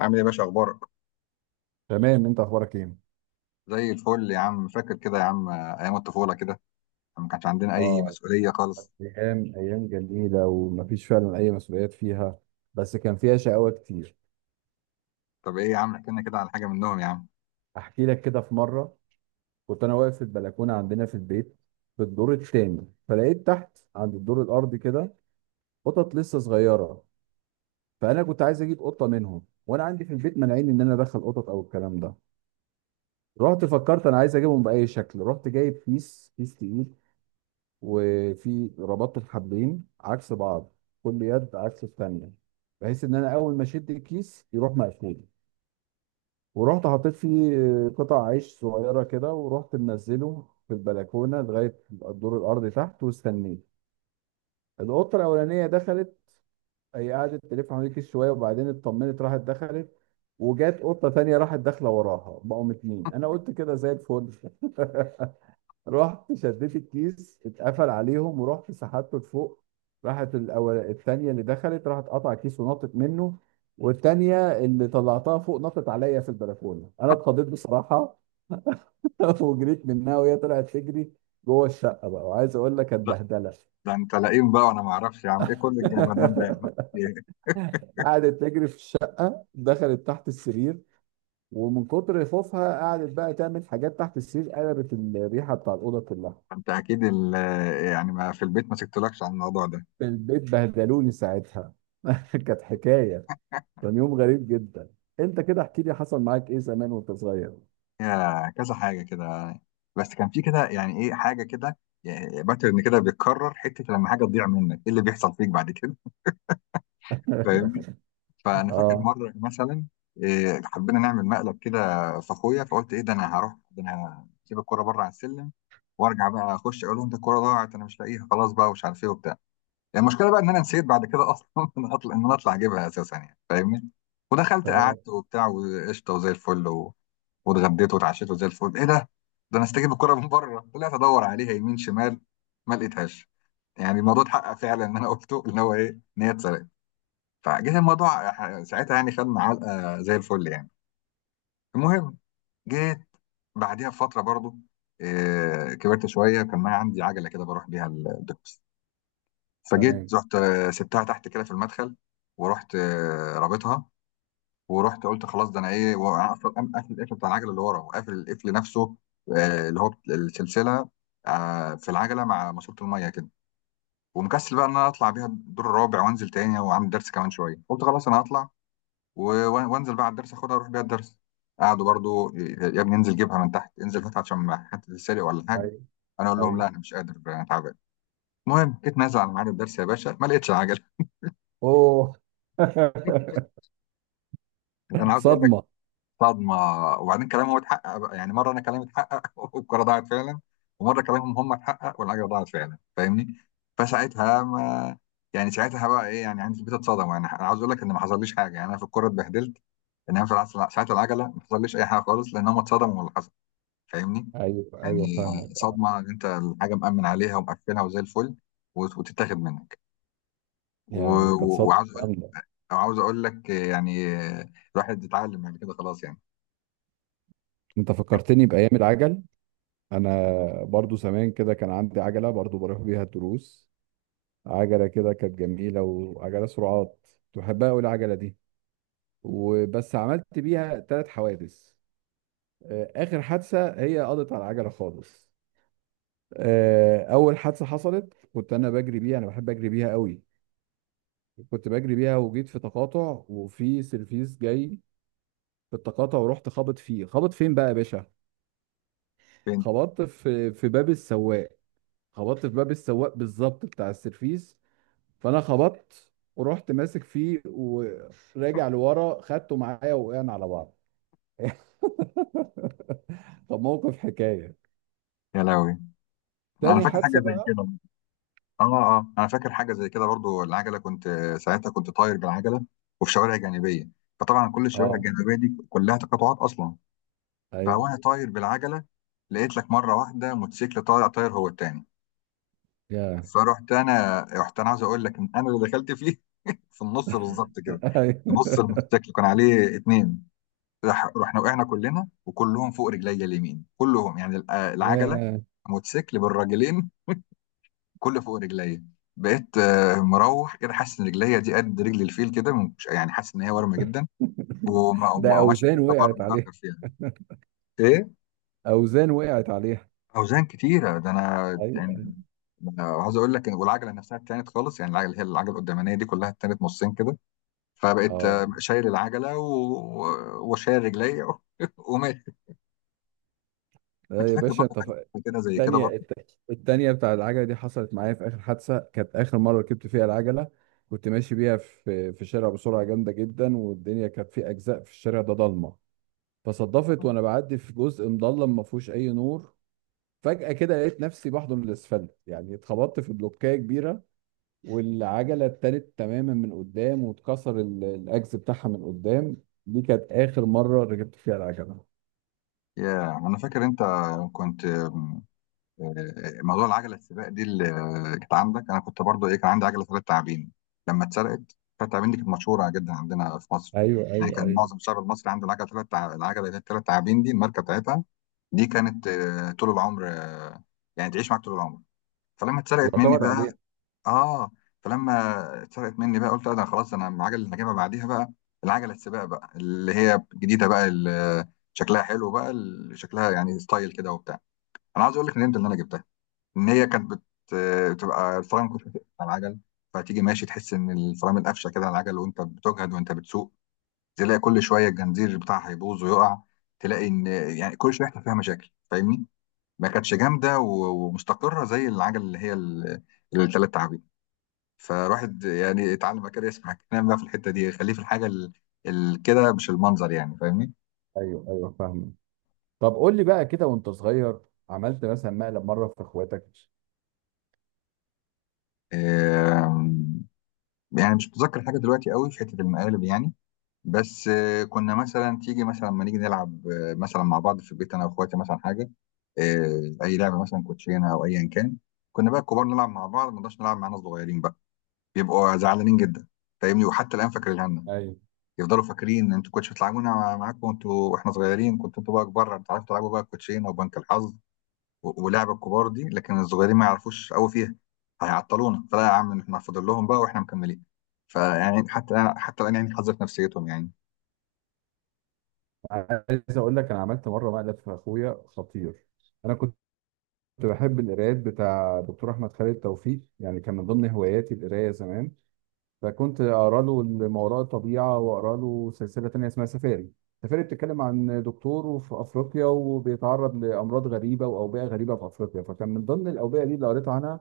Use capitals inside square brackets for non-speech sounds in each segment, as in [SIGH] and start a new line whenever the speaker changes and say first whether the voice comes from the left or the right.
left: عامل ايه يا باشا اخبارك؟
right: تمام. انت اخبارك ايه؟
left: زي الفل يا عم. فاكر كده يا عم ايام الطفوله كده لما ما كانش عندنا اي
right: اه.
left: مسؤوليه خالص؟
right: ايام ايام جميله ومفيش فعلا اي مسؤوليات فيها، بس كان فيها شقاوه كتير.
left: طب ايه يا عم، احكي لنا كده على حاجه منهم يا عم.
right: احكي لك كده في مره. كنت انا واقف في البلكونه عندنا في البيت في الدور الثاني، فلقيت تحت عند الدور الارضي كده قطط لسه صغيره. فانا كنت عايز اجيب قطه منهم، وانا عندي في البيت مانعين ان انا ادخل قطط او الكلام ده. رحت فكرت انا عايز اجيبهم باي شكل، رحت جايب كيس كيس تقيل، وفي ربطت الحبلين عكس بعض، كل يد عكس الثانيه، بحيث ان انا اول ما اشد الكيس يروح مقفول. ورحت حطيت فيه قطع عيش صغيره كده ورحت منزله في البلكونه لغايه الدور الارضي تحت واستنيت. القطه الاولانيه دخلت، هي قعدت تلف حوالين الكيس شويه، وبعدين اطمنت راحت دخلت. وجات قطه تانية راحت داخله وراها، بقوا 2. انا قلت كده زي الفل. [LAUGHS] رحت شديت الكيس اتقفل عليهم، ورحت سحبته لفوق. راحت الأول التانية اللي دخلت راحت قطع الكيس ونطت منه. والتانية اللي طلعتها فوق نطت عليا في البلكونة. أنا اتخضيت بصراحة. [LAUGHS] وجريت منها، وهي طلعت تجري جوه الشقة. بقى وعايز أقول لك كانت
left: لا،
right: بهدلة. [LAUGHS]
left: ده انت لئيم بقى وانا ما اعرفش يا عم ايه كل الجمدان ده يا عم، إيه؟
right: قعدت تجري في الشقة، دخلت تحت السرير، ومن كتر خوفها قعدت بقى تعمل حاجات تحت السرير، قلبت الريحة بتاع الأوضة كلها.
left: انت اكيد ال- يعني ما في البيت ما سكتلكش عن الموضوع ده؟
right: في البيت بهدلوني ساعتها. [LAUGHS] كانت حكايه، كان يوم غريب جدا. انت كده احكي لي حصل معاك ايه زمان وانت صغير.
left: يا كذا حاجه كده، بس كان في كده يعني ايه حاجه كده، باترن كده بيتكرر حته لما حاجه تضيع منك ايه اللي بيحصل فيك بعد كده؟ فاهمني؟
right: [LAUGHS]
left: فانا فاكر
right: اه.
left: مره مثلا حبينا نعمل مقلب كده في اخويا، فقلت ايه ده، انا هروح، ده انا هسيب الكوره بره على السلم وارجع بقى اخش اقول لهم ده الكوره ضاعت، انا مش لاقيها خلاص بقى ومش عارف ايه وبتاع. يعني المشكله بقى ان انا نسيت بعد كده اصلا [LAUGHS] ان اطلع، ان انا اطلع اجيبها اساسا، يعني فاهمني. ودخلت
right: تمام
left: قعدت وبتاع وقشطه وزي الفل و... واتغديت واتعشيت وزي الفل. ايه ده؟ ده انا استجيب الكوره من بره. طلعت ادور عليها يمين شمال، ما لقيتهاش. يعني الموضوع اتحقق فعلا ان انا قلته، ان هو ايه، ان هي اتسرقت. فجيت الموضوع ساعتها يعني خدنا علقه زي الفل يعني. المهم، جيت بعديها بفتره برضو، كبرت شويه، كان معايا عندي عجله كده بروح بيها الدروس.
right: تمام.
left: فجيت رحت، سبتها تحت كده في المدخل، ورحت رابطها، ورحت قلت خلاص ده انا ايه، وانا اصلا قام قافل القفل بتاع العجله اللي ورا وقافل القفل نفسه، اللي هو السلسله، في العجله مع ماسوره الميه كده. ومكسل بقى ان انا اطلع بيها الدور الرابع وانزل تاني وعندي درس كمان شويه، قلت خلاص انا هطلع وانزل بقى على الدرس اخدها اروح بيها الدرس. قعدوا برضو يا ابني انزل جيبها من تحت، انزل هاتها عشان ما حد سرق ولا حاجه.
right: ايوه
left: انا اقول لهم
right: ايوه.
left: لا انا مش قادر انا تعبان. المهم جيت نازل على ميعاد الدرس يا باشا، ما لقيتش العجله.
right: اوه. [LAUGHS]
left: [LAUGHS] انا عاوز اقول لك
right: صدمه.
left: صدمه. وبعدين كلامهم اتحقق بقى. يعني مره انا كلامي اتحقق [LAUGHS] والكره ضاعت فعلا، ومره كلامهم هم اتحقق والعجله ضاعت فعلا، فاهمني؟ فساعتها ما يعني ساعتها بقى ايه، يعني عندي في البيت اتصدم، يعني انا عاوز اقول لك ان ما حصليش حاجه يعني انا في الكوره اتبهدلت، انما في العصر ساعه العجله ما حصليش اي حاجه خالص لان هم اتصدموا من اللي حصل، فاهمني؟
right: ايوه ايوه
left: يعني
right: فاهمك.
left: صدمه ان انت الحاجه مأمن عليها ومقفلها وزي الفل وتتاخد منك، و-
right: يا كانت
left: و-
right: صدمه
left: وعاوز اقول
right: جامده.
left: وعاوز اقول لك يعني الواحد اتعلم بعد كده خلاص يعني.
right: انت فكرتني بايام العجل. انا برضو زمان كده كان عندي عجله، برضو بروح بيها الدروس. عجله كده كانت جميله، وعجله سرعات. كنت بحبها قوي العجله دي. وبس عملت بيها 3 حوادث. اخر حادثه هي قضت على العجله خالص. اول حادثه حصلت كنت انا بجري بيها، انا بحب اجري بيها قوي. كنت بجري بيها وجيت في تقاطع، وفي سيرفيس جاي في التقاطع. ورحت خابط فيه، خابط فين بقى يا باشا؟
left: فين؟
right: خبطت في باب السواق. خبطت في باب السواق بالظبط بتاع السيرفيس. فانا خبطت ورحت ماسك فيه، وراجع لورا، خدته معايا وقعنا على بعض. [LAUGHS] طب موقف حكايه.
left: يا لهوي، انا
right: تاني
left: فاكر
right: حادثه
left: حاجه زي
right: بقى.
left: كده. اه، اه، انا فاكر حاجه زي كده برضو، العجله كنت ساعتها كنت طاير بالعجله وفي شوارع جانبيه، فطبعا كل الشوارع
right: اه.
left: الجانبيه دي كلها تقاطعات اصلا.
right: ايوه.
left: فوانا طاير بالعجله، لقيت لك مره واحده موتوسيكل طالع طاير هو التاني.
right: يا.
left: فرحت انا رحت انا عاوز اقول لك ان انا اللي دخلت فيه [LAUGHS] في النص بالظبط كده. نص
right: [LAUGHS]
left: الموتوسيكل كان عليه اتنين. رحنا وقعنا كلنا، وكلهم فوق رجليا اليمين كلهم، يعني العجله
right: يا
left: الموتوسيكل بالراجلين كله فوق رجليا. بقيت مروح كده حاسس ان رجليا دي قد رجل الفيل كده، يعني حاسس ان هي ورمه جدا،
right: ده
left: وماشي
right: اوزان
left: كده
right: وقعت عليها.
left: بجرجر فيها. ايه؟
right: اوزان وقعت عليها.
left: اوزان كتيره ده انا يعني.
right: ايوه.
left: أنا عاوز اقول لك والعجله نفسها اتانت خالص، يعني العجله اللي هي العجله القدامانيه دي كلها اتانت نصين كده. فبقيت
right: اه.
left: شايل العجله و... وشايل رجليا [LAUGHS] وماشي. انت
right: لا يا
left: فاكر
right: باشا
left: برضه حاجه كده زي كده برضه؟
right: التانية بتاع العجلة دي حصلت معايا في آخر حادثة، كانت آخر مرة ركبت فيها العجلة. كنت ماشي بيها في شارع بسرعة جامدة جدا، والدنيا كانت في أجزاء، في الشارع ده ضلمة. فصدفت وأنا بعدي في جزء مضلم ما فيهوش أي نور، فجأة كده لقيت نفسي بحضن الأسفلت. يعني اتخبطت في بلوكاية كبيرة، والعجله اتالت تماما من قدام، واتكسر الاجز بتاعها من قدام. دي كانت اخر مره ركبت فيها العجله.
left: يا انا فاكر انت كنت آم، آه، موضوع العجله السباق دي اللي كانت عندك. انا كنت برضه ايه، كان عندي عجله ثلاث تعابين لما اتسرقت. ثلاث تعابين دي كانت مشهوره جدا عندنا في مصر.
right: ايوه
left: يعني
right: ايوه
left: كان
right: ايوه،
left: معظم الشعب المصري عنده العجله ثلاث تع... العجله اللي هي الثلاث تعابين دي الماركه بتاعتها. دي كانت طول العمر، يعني تعيش معاك طول العمر. فلما اتسرقت مني
right: يعتمد عليها.
left: بقى، اه، فلما اتسرقت مني بقى قلت لا، ده خلاص انا العجله اللي هجيبها بعديها بقى العجله السباق بقى اللي هي الجديده بقى، اللي شكلها حلو بقى، اللي شكلها يعني ستايل كده وبتاع. انا عايز اقول لك ندمت ان انا جبتها. ان هي كانت بت... بتبقى الفرامل كنت على العجل، فتيجي ماشي تحس ان الفرامل قفشه كده على العجل وانت بتجهد وانت بتسوق. تلاقي كل شويه الجنزير بتاعها هيبوظ ويقع، تلاقي ان يعني كل شويه يحصل فيها مشاكل، فاهمني؟ ما كانتش جامده ومستقره زي العجل اللي هي الثلاث تعابين. فالواحد يعني اتعلم كده يسمع الكلام بقى في الحته دي، خليه في الحاجه ال... ال... كده مش المنظر، يعني فاهمني؟
right: ايوه ايوه فاهمه. طب قول لي بقى كده، وانت صغير عملت مثلا مقلب مره في اخواتك؟
left: آم، يعني مش متذكر حاجه دلوقتي قوي في حته المقالب يعني، بس كنا مثلا تيجي مثلا لما نيجي نلعب، مثلا مع بعض في البيت انا واخواتي مثلا حاجه، اي لعبه مثلا كوتشينه او ايا كان. كنا بقى الكبار نلعب مع بعض، ما نقدرش نلعب مع ناس صغيرين بقى، بيبقوا زعلانين جدا، فاهمني؟ وحتى الان فاكرينها لنا.
right: ايوه،
left: يفضلوا فاكرين انتوا كنتش بتلعبونا معاكم انتوا واحنا صغيرين، كنتوا انتوا بقى كبار بتعرفوا تلعبوا بقى الكوتشينه وبنك الحظ ولعب الكبار دي، لكن الصغيرين ما يعرفوش قوي فيها، هيعطلونا، فلا يا عم احنا فاضل لهم بقى واحنا مكملين. فيعني حتى الان حتى الان يعني حظ في نفسيتهم يعني.
right: عايز اقول لك انا عملت مره مقلب في اخويا خطير. انا كنت بحب القرايات بتاع دكتور احمد خالد توفيق، يعني كان من ضمن هواياتي القرايه زمان. فكنت اقرا له ما وراء الطبيعه، واقرا له سلسله تانية اسمها سفاري. سفاري بتتكلم عن دكتور في افريقيا، وبيتعرض لامراض غريبه واوبئه غريبه في افريقيا. فكان من ضمن الاوبئه دي اللي قريت عنها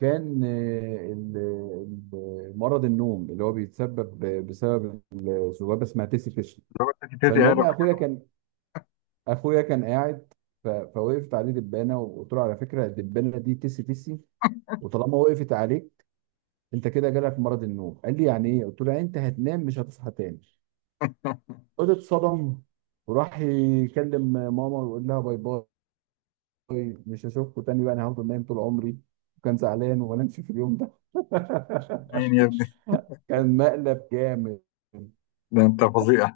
right: كان مرض النوم اللي هو بيتسبب بسبب ذبابه اسمها تيسي فيش.
left: لو انت تيتي
right: فالمهم
left: قالوا.
right: اخويا كان قاعد، فوقفت عليه دبانه، وقلت له على فكره الدبانه دي تيسي تيسي، وطالما وقفت عليك انت كده جالك مرض النوم. قال لي يعني ايه؟ قلت له يعني انت هتنام مش هتصحى تاني.
left: [LAUGHS]
right: قلت اتصدم، وراح يكلم ماما ويقول لها باي باي، مش هشوفكوا تاني بقى، انا هفضل نايم طول عمري. وكان زعلان وما نامش في اليوم ده.
left: مين يا ابني؟
right: [LAUGHS] كان مقلب جامد.
left: ده انت فظيع،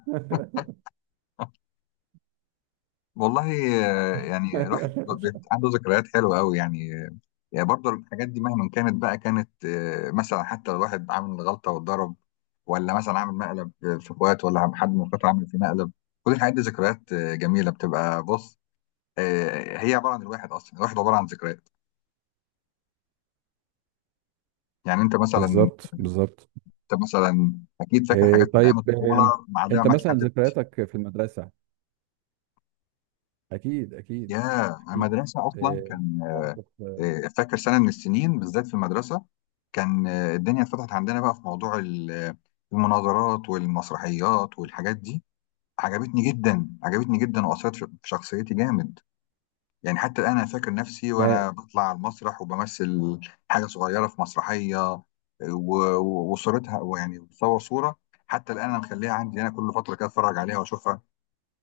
left: والله. يعني الواحد
right: [LAUGHS]
left: عنده ذكريات حلوه قوي يعني. يعني برضه الحاجات دي مهما كانت بقى، كانت مثلا حتى لو واحد عامل غلطة واتضرب، ولا مثلا عامل مقلب في اخوات، ولا حد من اخواته عامل في مقلب، كل الحاجات دي ذكريات جميلة، بتبقى بص، هي عبارة عن الواحد أصلا، الواحد عبارة عن ذكريات. يعني أنت مثلا،
right: بالظبط بالظبط.
left: أنت مثلا أكيد فاكر
right: إيه
left: حاجات من
right: طيب
left: أيام الطفولة
right: إيه؟
left: معلمة
right: انت
left: معاك
right: مثلا
left: لحد.
right: ذكرياتك في المدرسة، اكيد اكيد
left: يا
right: اكيد.
left: المدرسة أصلا
right: إيه،
left: كان،
right: مواقف،
left: فاكر سنة من السنين بالذات في المدرسة كان، الدنيا اتفتحت عندنا بقى في موضوع المناظرات والمسرحيات والحاجات دي. عجبتني جدا واثرت في في شخصيتي جامد. يعني حتى الان انا فاكر نفسي
right: يعني.
left: وانا بطلع على المسرح وبمثل حاجه صغيره في مسرحيه وصورتها، ويعني بتصور صوره، حتى الان انا مخليها عندي، انا كل فتره كده اتفرج عليها واشوفها.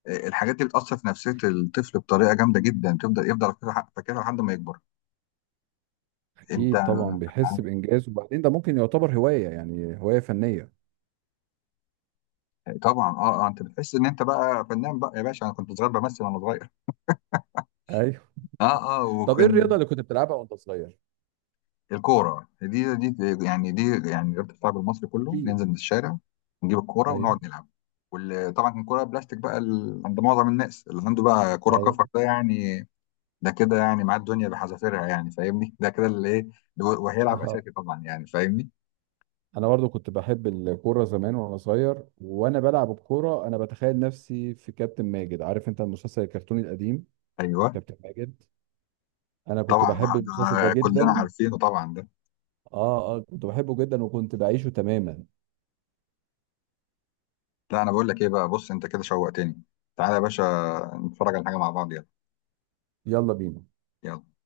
left: الحاجات دي بتاثر في نفسيه الطفل بطريقه جامده جدا، بتفضل يفضل فاكرها فاكرها لحد ما يكبر. انت
right: اكيد طبعا بيحس بانجاز، وبعدين ده ممكن يعتبر هوايه، يعني هوايه فنيه.
left: [LAUGHS] طبعا، اه، اه، انت بتحس ان انت بقى فنان بقى يا باشا، انا كنت صغير بمثل وانا صغير.
right: ايوه.
left: [LAUGHS] اه، اه،
right: طب ايه الرياضه
left: وكان
right: اللي كنت بتلعبها وانت صغير؟
left: الكورة دي دي، يعني دي يعني رياضة الشعب المصري كله،
right: اكيد.
left: ننزل من الشارع نجيب الكورة
right: ايوه
left: ونقعد نلعب. وطبعا كان كورة بلاستيك بقى، عند معظم الناس اللي عنده بقى كورة
right: ايوه.
left: كفر ده يعني، ده كده يعني معاه الدنيا بحذافيرها، يعني فاهمني، ده كده اللي ايه وهيلعب
right: اه،
left: أساسي طبعا، يعني فاهمني.
right: انا برضو كنت بحب الكوره زمان وانا صغير، وانا بلعب الكوره انا بتخيل نفسي في كابتن ماجد. عارف انت المسلسل الكرتوني القديم؟
left: ايوه،
right: كابتن ماجد، انا كنت
left: طبعا ما
right: بحب المسلسل ده
left: احنا كلنا
right: جدا.
left: عارفينه طبعا ده.
right: اه اه، كنت بحبه جدا وكنت بعيشه تماما.
left: لا انا بقول لك ايه بقى، بص انت كده شوقتني، تعالى يا باشا نتفرج على حاجة مع بعض، يلا.
right: يلا بينا.
left: يلا.